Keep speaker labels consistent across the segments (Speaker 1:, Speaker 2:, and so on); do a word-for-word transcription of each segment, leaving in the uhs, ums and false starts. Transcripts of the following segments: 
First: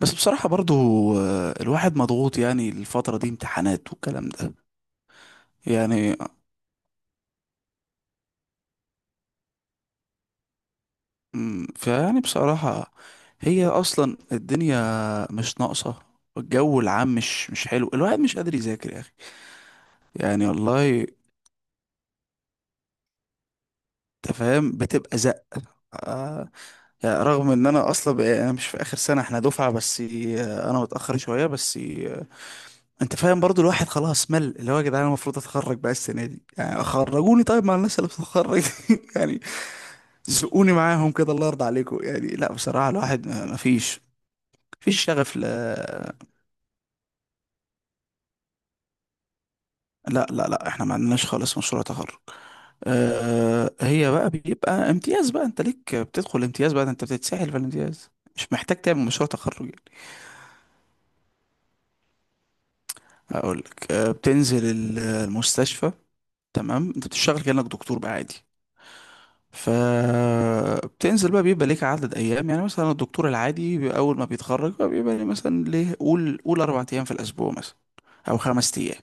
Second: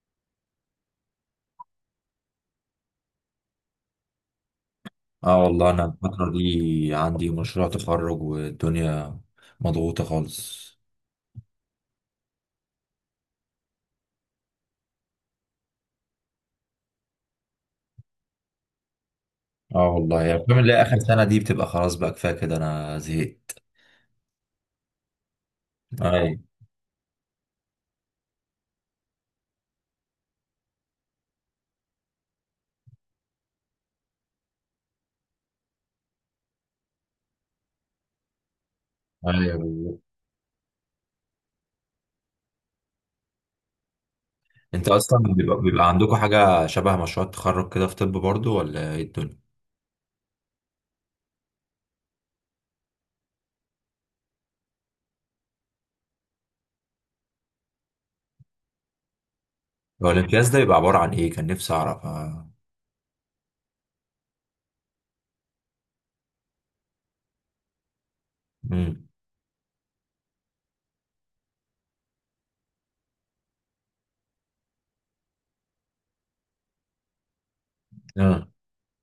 Speaker 1: بس بصراحة برضو، آه، الواحد مضغوط، يعني الفترة دي امتحانات والكلام ده،
Speaker 2: اه والله انا
Speaker 1: يعني.
Speaker 2: الفترة دي عندي مشروع تخرج والدنيا مضغوطة خالص.
Speaker 1: مم، فيعني بصراحة، هي أصلا الدنيا مش ناقصة. الجو العام مش مش حلو، الواحد مش قادر يذاكر يا أخي.
Speaker 2: اه والله يا
Speaker 1: يعني
Speaker 2: بتعمل اللي هي اخر
Speaker 1: والله،
Speaker 2: سنة دي بتبقى خلاص بقى كفاية كده انا زهقت.
Speaker 1: أنت فاهم بتبقى زق.
Speaker 2: اي
Speaker 1: آه، يعني رغم إن أنا أصلا بقى- أنا مش في آخر سنة، إحنا دفعة بس، آه، أنا متأخر شوية بس، آه، أنت فاهم برضو. الواحد خلاص مل، اللي هو يا جدعان أنا المفروض أتخرج بقى السنة دي، يعني خرجوني طيب مع الناس اللي بتتخرج. يعني
Speaker 2: اي بالظبط.
Speaker 1: زقوني معاهم كده، الله يرضى عليكم. يعني لا بصراحة، الواحد ما ما فيش،
Speaker 2: انت
Speaker 1: مفيش
Speaker 2: اصلا
Speaker 1: شغف ل...
Speaker 2: بيبقى, بيبقى عندكم حاجة شبه مشروع التخرج كده في طب برضو ولا ايه الدنيا؟
Speaker 1: لا لا لا، احنا ما عندناش خالص مشروع تخرج. أه، هي بقى بيبقى امتياز بقى، انت ليك بتدخل امتياز بقى، ده انت بتتسحل في الامتياز. مش محتاج تعمل مشروع تخرج يعني.
Speaker 2: هو الامتياز ده بيبقى عبارة عن ايه؟ كان نفسي اعرف.
Speaker 1: هقول لك: أه بتنزل ال- المستشفى، تمام؟ انت بتشتغل كأنك دكتور بقى عادي.
Speaker 2: امم
Speaker 1: فبتنزل بقى، بيبقى ليك عدد ايام، يعني مثلا الدكتور العادي بي- اول ما بيتخرج بقى بيبقى ليه مثلا ليه، قول قول اربع ايام في الاسبوع مثلا، او
Speaker 2: اه
Speaker 1: خمس ايام.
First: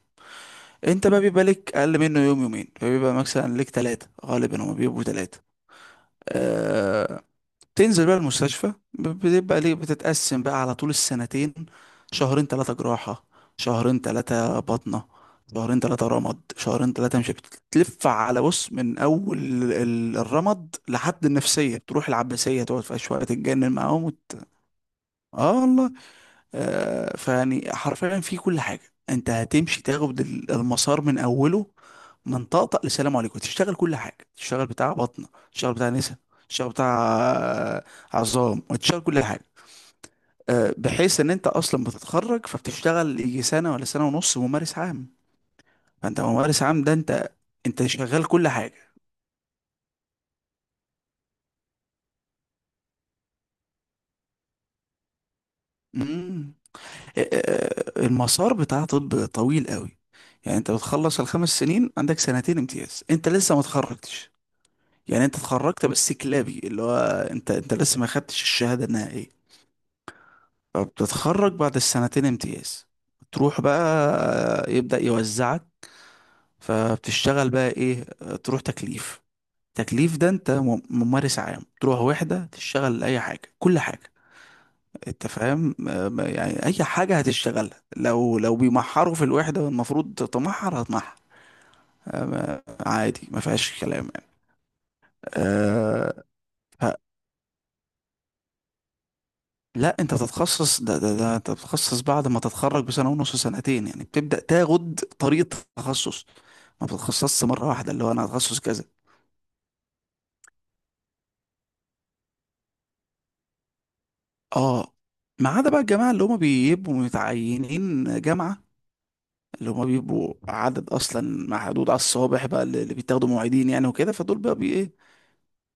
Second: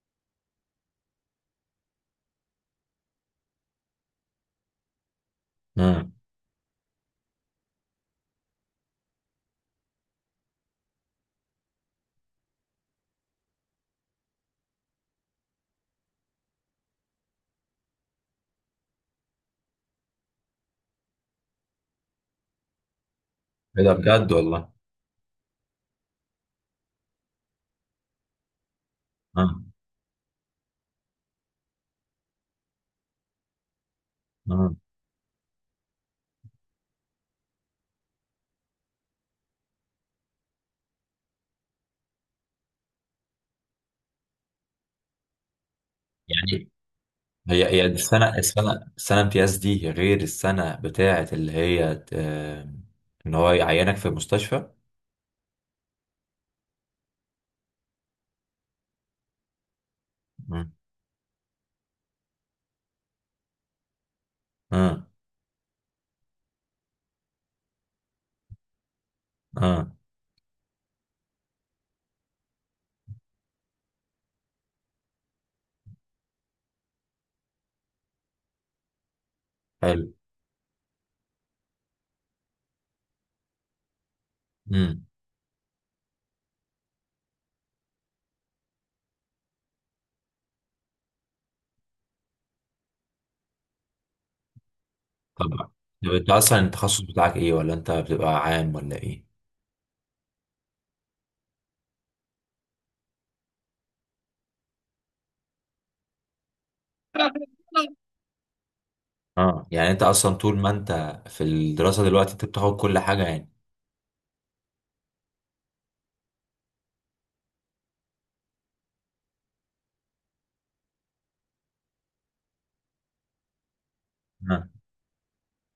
Speaker 1: انت بقى بيبقى لك اقل منه يوم يومين، فبيبقى مثلا لك ثلاثة. غالبا هما بيبقوا ثلاثة.
Speaker 2: امم
Speaker 1: أه... تنزل بقى المستشفى. ب- بتبقى ليه بتتقسم بقى على طول السنتين، شهرين ثلاثة جراحة، شهرين ثلاثة بطنة، شهرين ثلاثة رمد، شهرين ثلاثة. مش بتلف على بص من أول ال- الرمد لحد النفسية، تروح العباسية تقعد فيها شوية تتجنن
Speaker 2: ايه ده
Speaker 1: معاهم
Speaker 2: بجد
Speaker 1: وت...
Speaker 2: والله؟
Speaker 1: اه والله. آه، فيعني حرفيا في كل حاجة، انت
Speaker 2: اه
Speaker 1: هتمشي تاخد ال- المسار من اوله، من طقطق لسلام عليكم. تشتغل كل حاجة، تشتغل
Speaker 2: اه
Speaker 1: بتاع بطنة، تشتغل بتاع نسا، تشتغل بتاع، آه، عظام، وتشتغل كل حاجة. آه، بحيث ان انت اصلا بتتخرج فبتشتغل يجي سنة ولا سنة ونص ممارس عام. فانت ممارس
Speaker 2: يعني
Speaker 1: عام، ده انت،
Speaker 2: هي هي
Speaker 1: انت شغال
Speaker 2: السنة
Speaker 1: كل
Speaker 2: السنة
Speaker 1: حاجة.
Speaker 2: السنة امتياز دي غير السنة بتاعة اللي هي ت- آه، إن هو يعينك في المستشفى.
Speaker 1: مم. آه، آه، المسار بتاع طب طويل قوي. يعني
Speaker 2: مم.
Speaker 1: انت بتخلص الخمس سنين، عندك سنتين امتياز، انت لسه ما اتخرجتش.
Speaker 2: اه
Speaker 1: يعني انت اتخرجت بس كلابي، اللي هو انت، انت لسه ما خدتش الشهادة النهائية.
Speaker 2: اه
Speaker 1: فبتتخرج بعد السنتين امتياز، تروح بقى يبدأ يوزعك. فبتشتغل بقى ايه؟ تروح تكليف.
Speaker 2: حلو.
Speaker 1: تكليف ده انت مم- ممارس عام، تروح وحدة تشتغل اي حاجة كل حاجة.
Speaker 2: مم.
Speaker 1: انت فاهم. اه، ما- يعني اي حاجة هتشتغلها، لو لو بيمحروا في الوحدة والمفروض تمحر هتمحر. اه، ما- عادي، ما فيهاش كلام يعني.
Speaker 2: طبعا. طب
Speaker 1: آه،
Speaker 2: انت اصلا التخصص بتاعك ايه، ولا انت بتبقى عام ولا ايه؟
Speaker 1: لا انت بتتخصص. ده ده ده انت بتتخصص بعد ما تتخرج بسنه ونص سنتين، يعني بتبدا تاخد طريقه تخصص. ما بتتخصصش مره واحده اللي هو انا هتخصص كذا.
Speaker 2: اه يعني انت اصلا طول ما انت في الدراسة دلوقتي انت بتاخد كل حاجة يعني.
Speaker 1: اه، ما عدا بقى الجماعه اللي هم بيبقوا متعينين جامعه، اللي هم بيبقوا عدد اصلا محدود على الصوابع بقى، اللي اللي بيتاخدوا معيدين يعني وكده. فدول بقى بي ايه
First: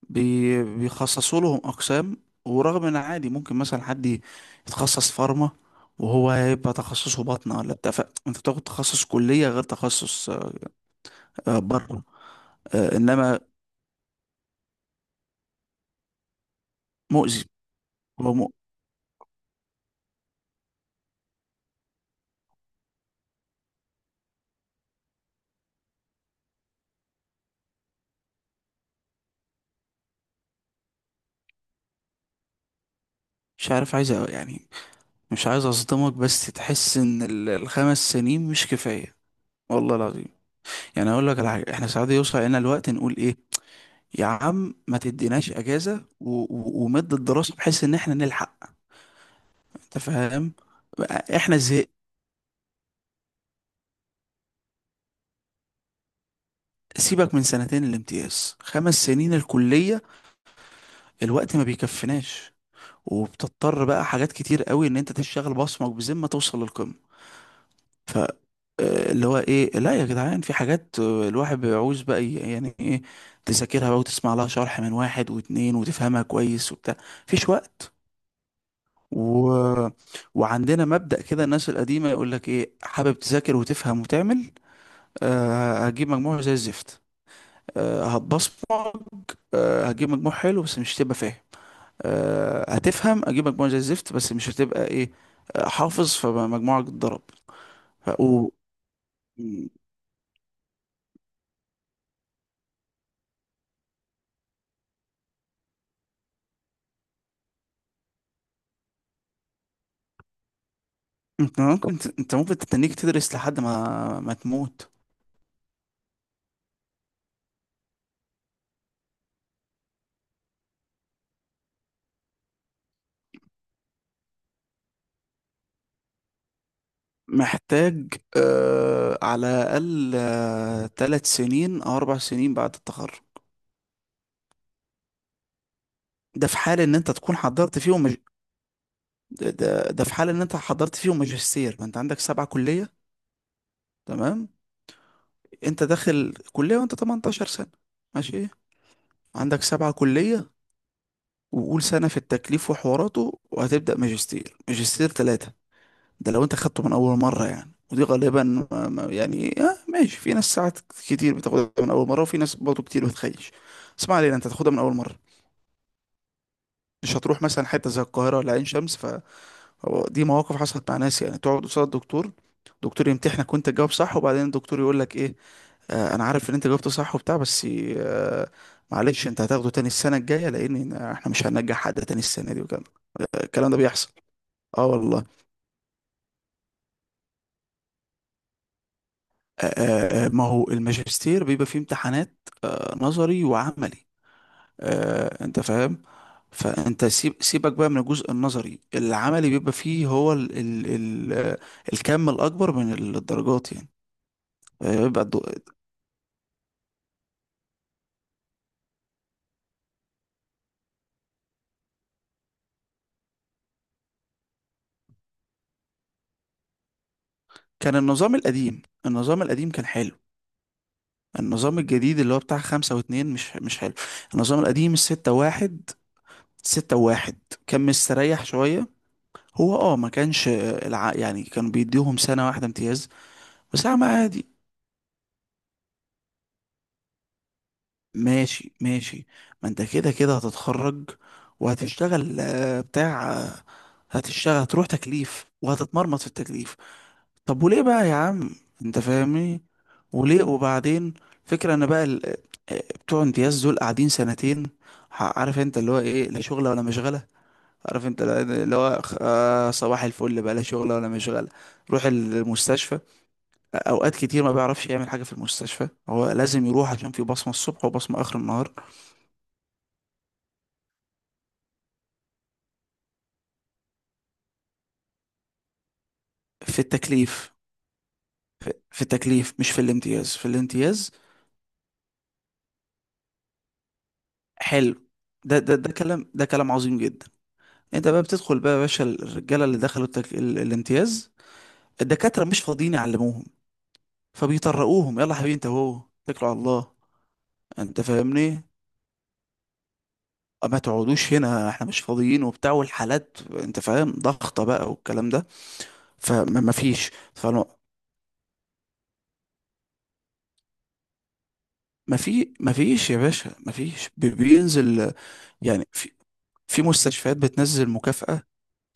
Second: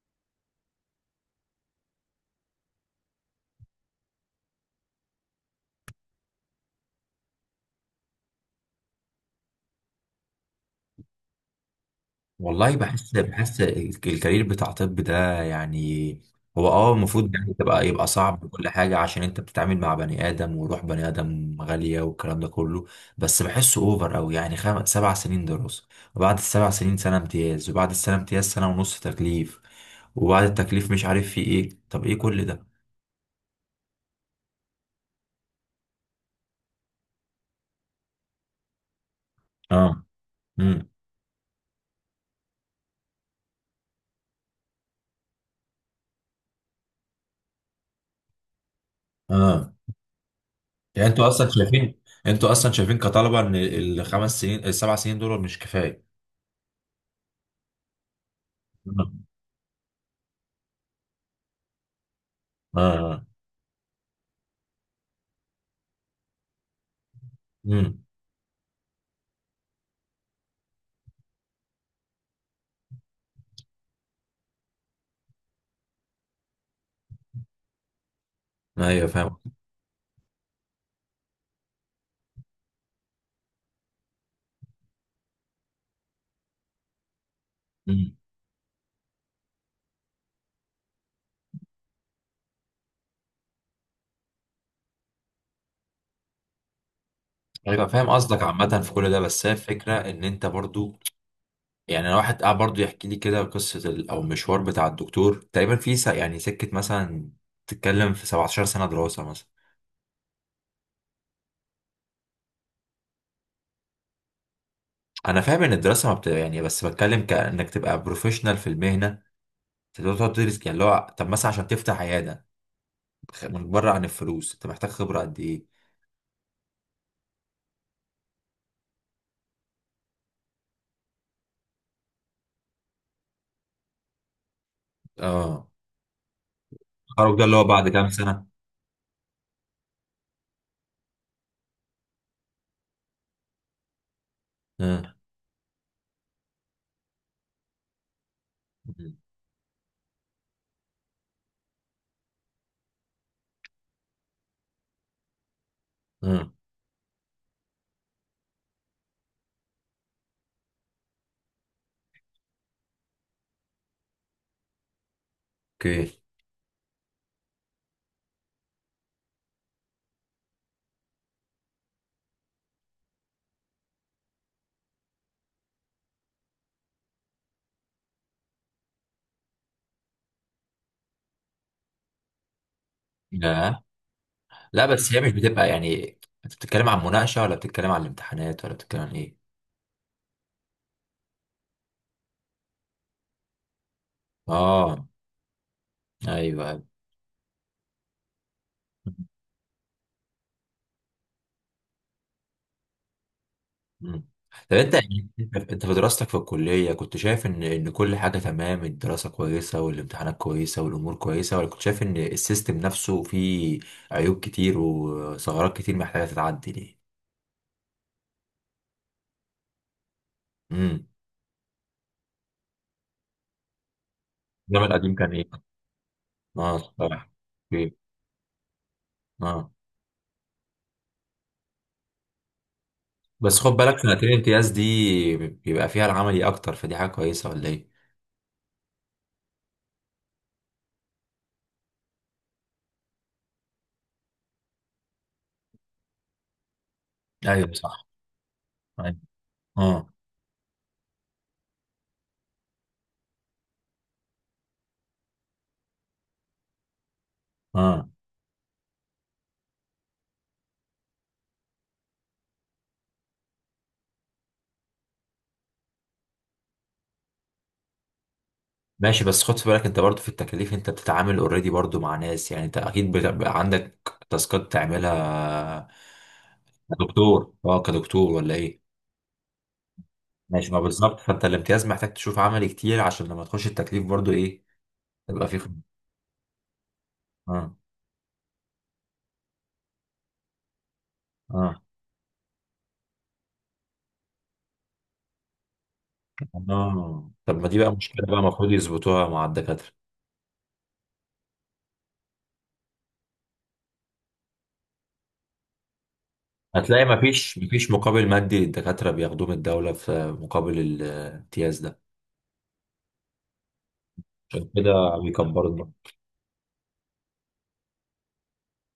Speaker 1: بي بيخصصوا لهم اقسام. ورغم ان عادي ممكن مثلا حد يتخصص فارما وهو هيبقى تخصصه بطنه ولا بتاع ف- انت بتاخد تخصص كليه غير تخصص، آه، بره.
Speaker 2: والله
Speaker 1: آه،
Speaker 2: بحس
Speaker 1: انما
Speaker 2: بحس الكارير بتاع طب ده يعني هو اه المفروض
Speaker 1: مؤذي.
Speaker 2: يعني تبقى يبقى
Speaker 1: هو
Speaker 2: صعب
Speaker 1: مؤ...
Speaker 2: وكل حاجة عشان انت بتتعامل مع بني آدم وروح بني آدم غالية والكلام ده كله. بس بحسه اوفر اوي يعني خم... سبع سنين دراسة، وبعد السبع سنين سنة امتياز، وبعد السنة امتياز سنة ونص تكليف، وبعد التكليف مش عارف في ايه. طب ايه كل ده؟
Speaker 1: مش عارف، عايز أ- يعني، مش عايز اصدمك بس تحس ان ال- الخمس سنين مش كفايه، والله
Speaker 2: اه
Speaker 1: العظيم.
Speaker 2: امم
Speaker 1: يعني اقول لك على حاجه، احنا ساعات يوصل لنا الوقت نقول ايه؟ يا عم ما تديناش اجازه و... و... ومد الدراسه بحيث ان احنا نلحق.
Speaker 2: اه.
Speaker 1: انت فاهم،
Speaker 2: يعني
Speaker 1: بقى
Speaker 2: انتوا اصلا
Speaker 1: احنا زهق.
Speaker 2: شايفين، انتوا اصلا شايفين كطلبة ان الخمس سنين السبع سنين دول مش كفاية؟
Speaker 1: سيبك من سنتين الامتياز، خمس
Speaker 2: اه
Speaker 1: سنين الكليه الوقت ما بيكفناش،
Speaker 2: اه
Speaker 1: وبتضطر بقى حاجات كتير قوي ان انت تشتغل بصمك بذمه توصل للقمه.
Speaker 2: امم
Speaker 1: آه، اللي هو ايه، لا يا جدعان، في حاجات، آه، الواحد بيعوز بقى ي- يعني ايه، تذاكرها بقى وتسمع لها شرح من واحد واتنين وتفهمها كويس وبتاع. مفيش وقت.
Speaker 2: ايوه فاهم.
Speaker 1: و... وعندنا مبدأ كده الناس القديمة، يقول لك ايه، حابب تذاكر وتفهم وتعمل؟ أه هتجيب مجموع زي الزفت. أه
Speaker 2: مم.
Speaker 1: هتبصمج، أه هتجيب مجموع حلو بس مش هتبقى فاهم. أه هتفهم هتجيب مجموع زي الزفت بس مش هتبقى ايه، آه، حافظ، فمجموعك اتضرب.
Speaker 2: ايوه فاهم
Speaker 1: ف...
Speaker 2: قصدك
Speaker 1: و...
Speaker 2: عامة في كل ده، بس هي الفكرة ان انت برضو يعني انا واحد قاعد برضو يحكي لي كده قصة ال- او مشوار بتاع الدكتور تقريبا في س- يعني سكة مثلا تتكلم في سبعة عشر سنة دراسة مثلا.
Speaker 1: انت ممكن انت ممكن تتنيك تدرس لحد ما ما تموت.
Speaker 2: انا فاهم ان الدراسة ما بت... يعني، بس بتكلم كانك تبقى بروفيشنال في المهنة تقدر تقعد تدرس يعني اللي هو طب مثلا عشان تفتح عيادة. خ- من بره عن الفلوس انت محتاج خبرة قد ايه؟
Speaker 1: محتاج آه على الأقل آه تلات سنين أو أربع سنين بعد التخرج.
Speaker 2: اه
Speaker 1: ده في حال إن أنت تكون
Speaker 2: التخرج ده اللي هو
Speaker 1: حضرت
Speaker 2: بعد
Speaker 1: فيهم
Speaker 2: كام
Speaker 1: مج...
Speaker 2: سنة؟
Speaker 1: ده, ده ده في حال إن أنت حضرت فيهم ماجستير. ما أنت عندك سبعة كلية، تمام؟
Speaker 2: اه
Speaker 1: أنت داخل كلية وأنت تمنتاشر سنة، ماشي؟ عندك سبعة كلية، وقول سنة في التكليف وحواراته، وهتبدأ ماجستير. ماجستير تلاتة، ده لو
Speaker 2: اه
Speaker 1: انت خدته من اول مره. يعني ودي غالبا ما- ما- يعني آه ماشي، في ناس ساعات كتير بتاخدها من اول مره، وفي ناس برضه كتير بتخيش. اسمع علينا، انت تاخدها من اول مره،
Speaker 2: اوكي.
Speaker 1: مش هتروح مثلا حته زي القاهره ولا عين شمس. ف هو دي مواقف حصلت مع ناس. يعني تقعد قصاد الدكتور، الدكتور يمتحنك وانت تجاوب صح، وبعدين الدكتور يقول لك ايه، آه انا عارف ان انت جاوبت صح وبتاع، بس آه، معلش انت هتاخده تاني السنه الجايه، لان احنا مش هننجح حد تاني السنه دي وكده. الكلام ده
Speaker 2: لا
Speaker 1: بيحصل،
Speaker 2: لا،
Speaker 1: اه
Speaker 2: بس هي
Speaker 1: والله.
Speaker 2: مش بتبقى يعني، انت بتتكلم عن مناقشة ولا بتتكلم عن الامتحانات ولا بتتكلم عن ايه؟
Speaker 1: آه، ما هو الماجستير بيبقى فيه امتحانات، آه، نظري وعملي،
Speaker 2: اه
Speaker 1: آه، انت فاهم.
Speaker 2: ايوه ايوه.
Speaker 1: فانت سيب سيبك بقى من الجزء النظري، العملي بيبقى فيه هو ال ال ال آه، الكم الاكبر من الدرجات يعني.
Speaker 2: مم. طب انت
Speaker 1: آه، بيبقى
Speaker 2: يعني،
Speaker 1: الدو-
Speaker 2: انت في دراستك في الكلية كنت شايف ان ان كل حاجة تمام، الدراسة كويسة والامتحانات كويسة والامور كويسة، ولا كنت شايف ان السيستم نفسه فيه عيوب كتير وثغرات كتير محتاجة تتعدل ايه؟
Speaker 1: كان النظام القديم، النظام القديم كان حلو.
Speaker 2: امم.
Speaker 1: النظام الجديد اللي هو بتاع خمسة واتنين مش مش حلو. النظام
Speaker 2: الزمن
Speaker 1: القديم
Speaker 2: القديم كان
Speaker 1: الستة
Speaker 2: ايه؟
Speaker 1: واحد،
Speaker 2: اه
Speaker 1: ستة
Speaker 2: الصراحة.
Speaker 1: واحد كان
Speaker 2: اوكي.
Speaker 1: مستريح شوية.
Speaker 2: اه
Speaker 1: هو اه ما كانش، آه، الع... يعني كانوا بيديهم سنة واحدة امتياز.
Speaker 2: بس خد
Speaker 1: بس يا
Speaker 2: بالك
Speaker 1: عم
Speaker 2: سنتين
Speaker 1: عادي،
Speaker 2: الامتياز دي بيبقى فيها العملي اكتر فدي حاجة كويسة ولا ايه؟
Speaker 1: ماشي ماشي، ما انت كده كده هتتخرج، وهتشتغل آه، بتاع، آه، هتشتغل، هتروح تكليف وهتتمرمط في التكليف. طب
Speaker 2: ايوه
Speaker 1: وليه
Speaker 2: صح.
Speaker 1: بقى يا عم، انت
Speaker 2: أيوه.
Speaker 1: فاهمني؟
Speaker 2: اه
Speaker 1: وليه وبعدين؟ فكرة انا بقى ال- آه، بتوع امتياز دول قاعدين سنتين، ح- عارف انت اللي هو ايه، لا شغلة ولا مشغلة. عارف
Speaker 2: اه
Speaker 1: انت اللي هو، آه، صباح الفل بقى، لا شغلة ولا مشغلة. روح المستشفى، اوقات كتير ما بيعرفش يعمل حاجة في المستشفى، هو لازم يروح عشان في بصمة الصبح وبصمة اخر النهار.
Speaker 2: ماشي، بس خد في بالك انت برضو في التكاليف انت بتتعامل اوريدي برضو مع ناس، يعني انت اكيد بتبقى عندك تاسكات تعملها
Speaker 1: في
Speaker 2: كدكتور،
Speaker 1: التكليف.
Speaker 2: اه كدكتور ولا ايه؟
Speaker 1: في التكليف مش في الامتياز. في
Speaker 2: ماشي، ما
Speaker 1: الامتياز
Speaker 2: بالظبط، فانت الامتياز محتاج تشوف عملي كتير عشان لما تخش التكليف برضو ايه
Speaker 1: حلو،
Speaker 2: تبقى فيه
Speaker 1: ده
Speaker 2: خ-
Speaker 1: ده ده كلام، ده كلام عظيم جدا.
Speaker 2: اه
Speaker 1: انت بقى بتدخل بقى يا باشا، الرجاله اللي دخلوا التك... ال- الامتياز،
Speaker 2: اه
Speaker 1: الدكاتره مش فاضيين يعلموهم. فبيطرقوهم يلا يا حبيبي انت اهو، اتكلوا على الله.
Speaker 2: اه. طب ما دي بقى
Speaker 1: انت
Speaker 2: مشكلة بقى
Speaker 1: فاهمني.
Speaker 2: المفروض يظبطوها مع الدكاترة.
Speaker 1: آه، ما تقعدوش هنا، احنا مش فاضيين وبتاع، والحالات انت فاهم ضغطه بقى والكلام ده، فما ما
Speaker 2: هتلاقي
Speaker 1: فيش
Speaker 2: مفيش
Speaker 1: فما
Speaker 2: مفيش مقابل مادي للدكاترة بياخدوه من الدولة في مقابل الامتياز ده،
Speaker 1: ما في ما فيش يا باشا، ما فيش بي-
Speaker 2: عشان
Speaker 1: بينزل
Speaker 2: كده بيكبروا
Speaker 1: يعني.
Speaker 2: دماغهم.
Speaker 1: في في مستشفيات بتنزل مكافأة،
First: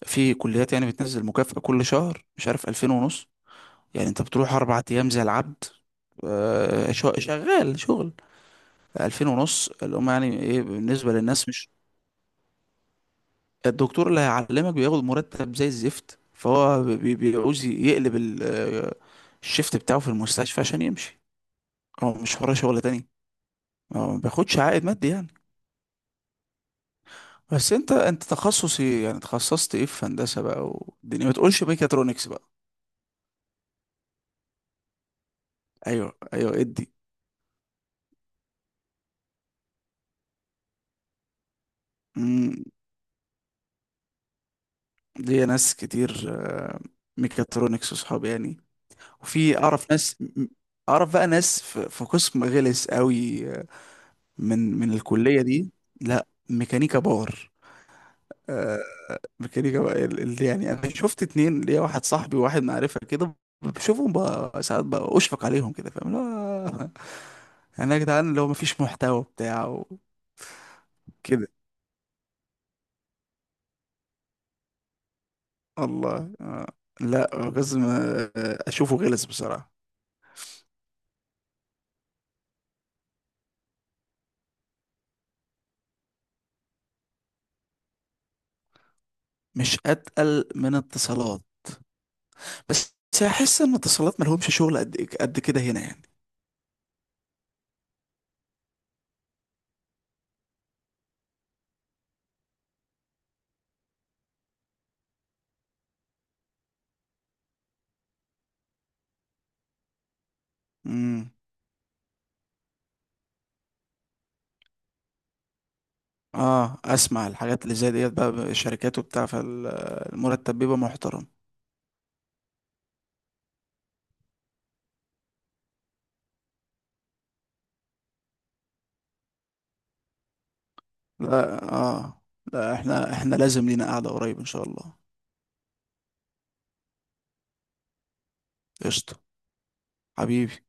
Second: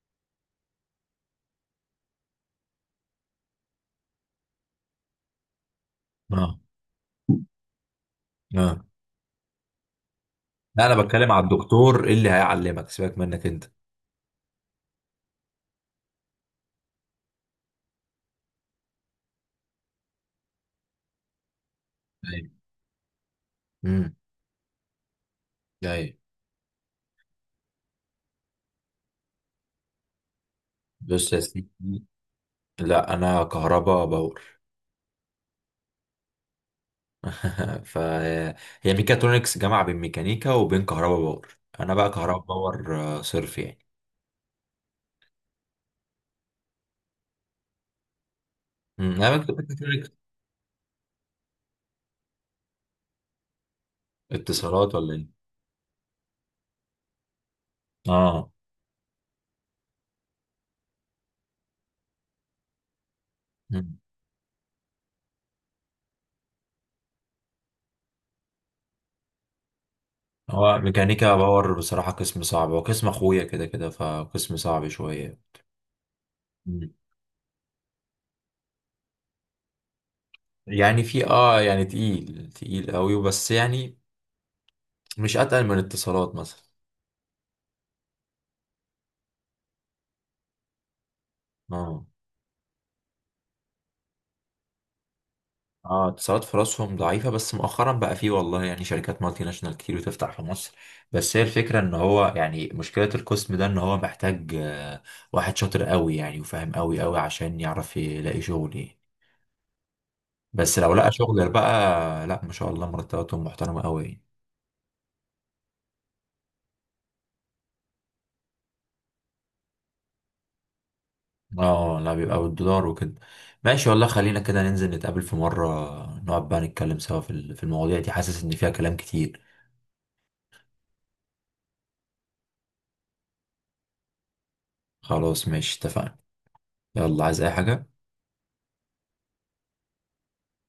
Speaker 1: في كليات يعني بتنزل مكافأة كل شهر، مش عارف ألفين ونص يعني. أنت بتروح أربع أيام زي العبد،
Speaker 2: اه
Speaker 1: آه، شو- شغال شغل.
Speaker 2: اه
Speaker 1: ألفين ونص اللي هم يعني إيه
Speaker 2: لا، انا
Speaker 1: بالنسبة
Speaker 2: بتكلم على
Speaker 1: للناس، مش.
Speaker 2: الدكتور اللي هيعلمك سيبك منك انت.
Speaker 1: الدكتور اللي هيعلمك بياخد مرتب زي الزفت، فهو بي- بيعوز يقلب ال- آه، الشيفت بتاعه في المستشفى عشان يمشي، هو مش
Speaker 2: ايوه
Speaker 1: وراه شغل تاني. هو
Speaker 2: امم
Speaker 1: ما بياخدش عائد مادي يعني.
Speaker 2: ايوه.
Speaker 1: بس انت انت تخصص ايه يعني؟ تخصصت ايه في هندسة بقى، والدنيا، ما
Speaker 2: بص يا
Speaker 1: تقولش
Speaker 2: سيدي،
Speaker 1: ميكاترونكس بقى.
Speaker 2: لا انا كهربا باور.
Speaker 1: ايوه ايوه.
Speaker 2: فهي ميكاترونكس جامعه بين ميكانيكا وبين كهربا باور، انا بقى كهربا
Speaker 1: ادي،
Speaker 2: باور آه، صرف يعني.
Speaker 1: ليا ناس كتير، آه، ميكاترونكس وصحابي يعني.
Speaker 2: امم انا كنت
Speaker 1: وفي اعرف
Speaker 2: ميكاترونكس.
Speaker 1: ناس م- اعرف بقى ناس في في قسم غلس قوي، آه، من من
Speaker 2: اتصالات ولا ايه؟
Speaker 1: الكلية دي. لا، ميكانيكا باور،
Speaker 2: اه.
Speaker 1: آه، ميكانيكا بقى ال- ال- يعني انا شفت اتنين، ليا واحد صاحبي وواحد معرفة كده،
Speaker 2: مم.
Speaker 1: بشوفهم بقى ساعات بقى اشفق عليهم كده، فاهم؟ لا يعني يا جدعان اللي هو مفيش محتوى بتاع
Speaker 2: هو ميكانيكا
Speaker 1: وكده.
Speaker 2: باور بصراحه قسم صعب، هو قسم اخويا كده كده فقسم صعب شويه.
Speaker 1: الله، آه،
Speaker 2: مم.
Speaker 1: لا، قسم، آه، اشوفه غلس بصراحة.
Speaker 2: يعني في اه يعني تقيل تقيل قوي بس يعني مش اتقل من اتصالات مثلا.
Speaker 1: مش اتقل من اتصالات،
Speaker 2: اه
Speaker 1: بس احس ان اتصالات ملهمش شغل قد قد كده هنا يعني.
Speaker 2: اه اتصالات في راسهم ضعيفة، بس مؤخرا بقى فيه والله يعني شركات مالتي ناشونال كتير بتفتح في مصر. بس هي الفكرة ان هو يعني مشكلة القسم ده ان هو محتاج آه، واحد شاطر قوي يعني وفاهم قوي قوي عشان يعرف يلاقي شغل يعني. بس لو لقى بالظبط
Speaker 1: امم.
Speaker 2: شغل بقى لا ما شاء الله مرتباتهم محترمة قوي يعني.
Speaker 1: اه، اسمع الحاجات اللي زي ديت بقى، شركات وبتاع، فالمرتب بيبقى محترم.
Speaker 2: اه لا بيبقى بالدولار وكده. ماشي والله، خلينا كده ننزل نتقابل في مرة، نقعد بقى نتكلم سوا في ال- في المواضيع دي، حاسس ان فيها كلام كتير.
Speaker 1: لا اه، لا احنا احنا لازم لينا قعدة قريب ان شاء الله.
Speaker 2: خلاص ماشي اتفقنا. يلا عايز اي حاجة؟
Speaker 1: قشطة حبيبي.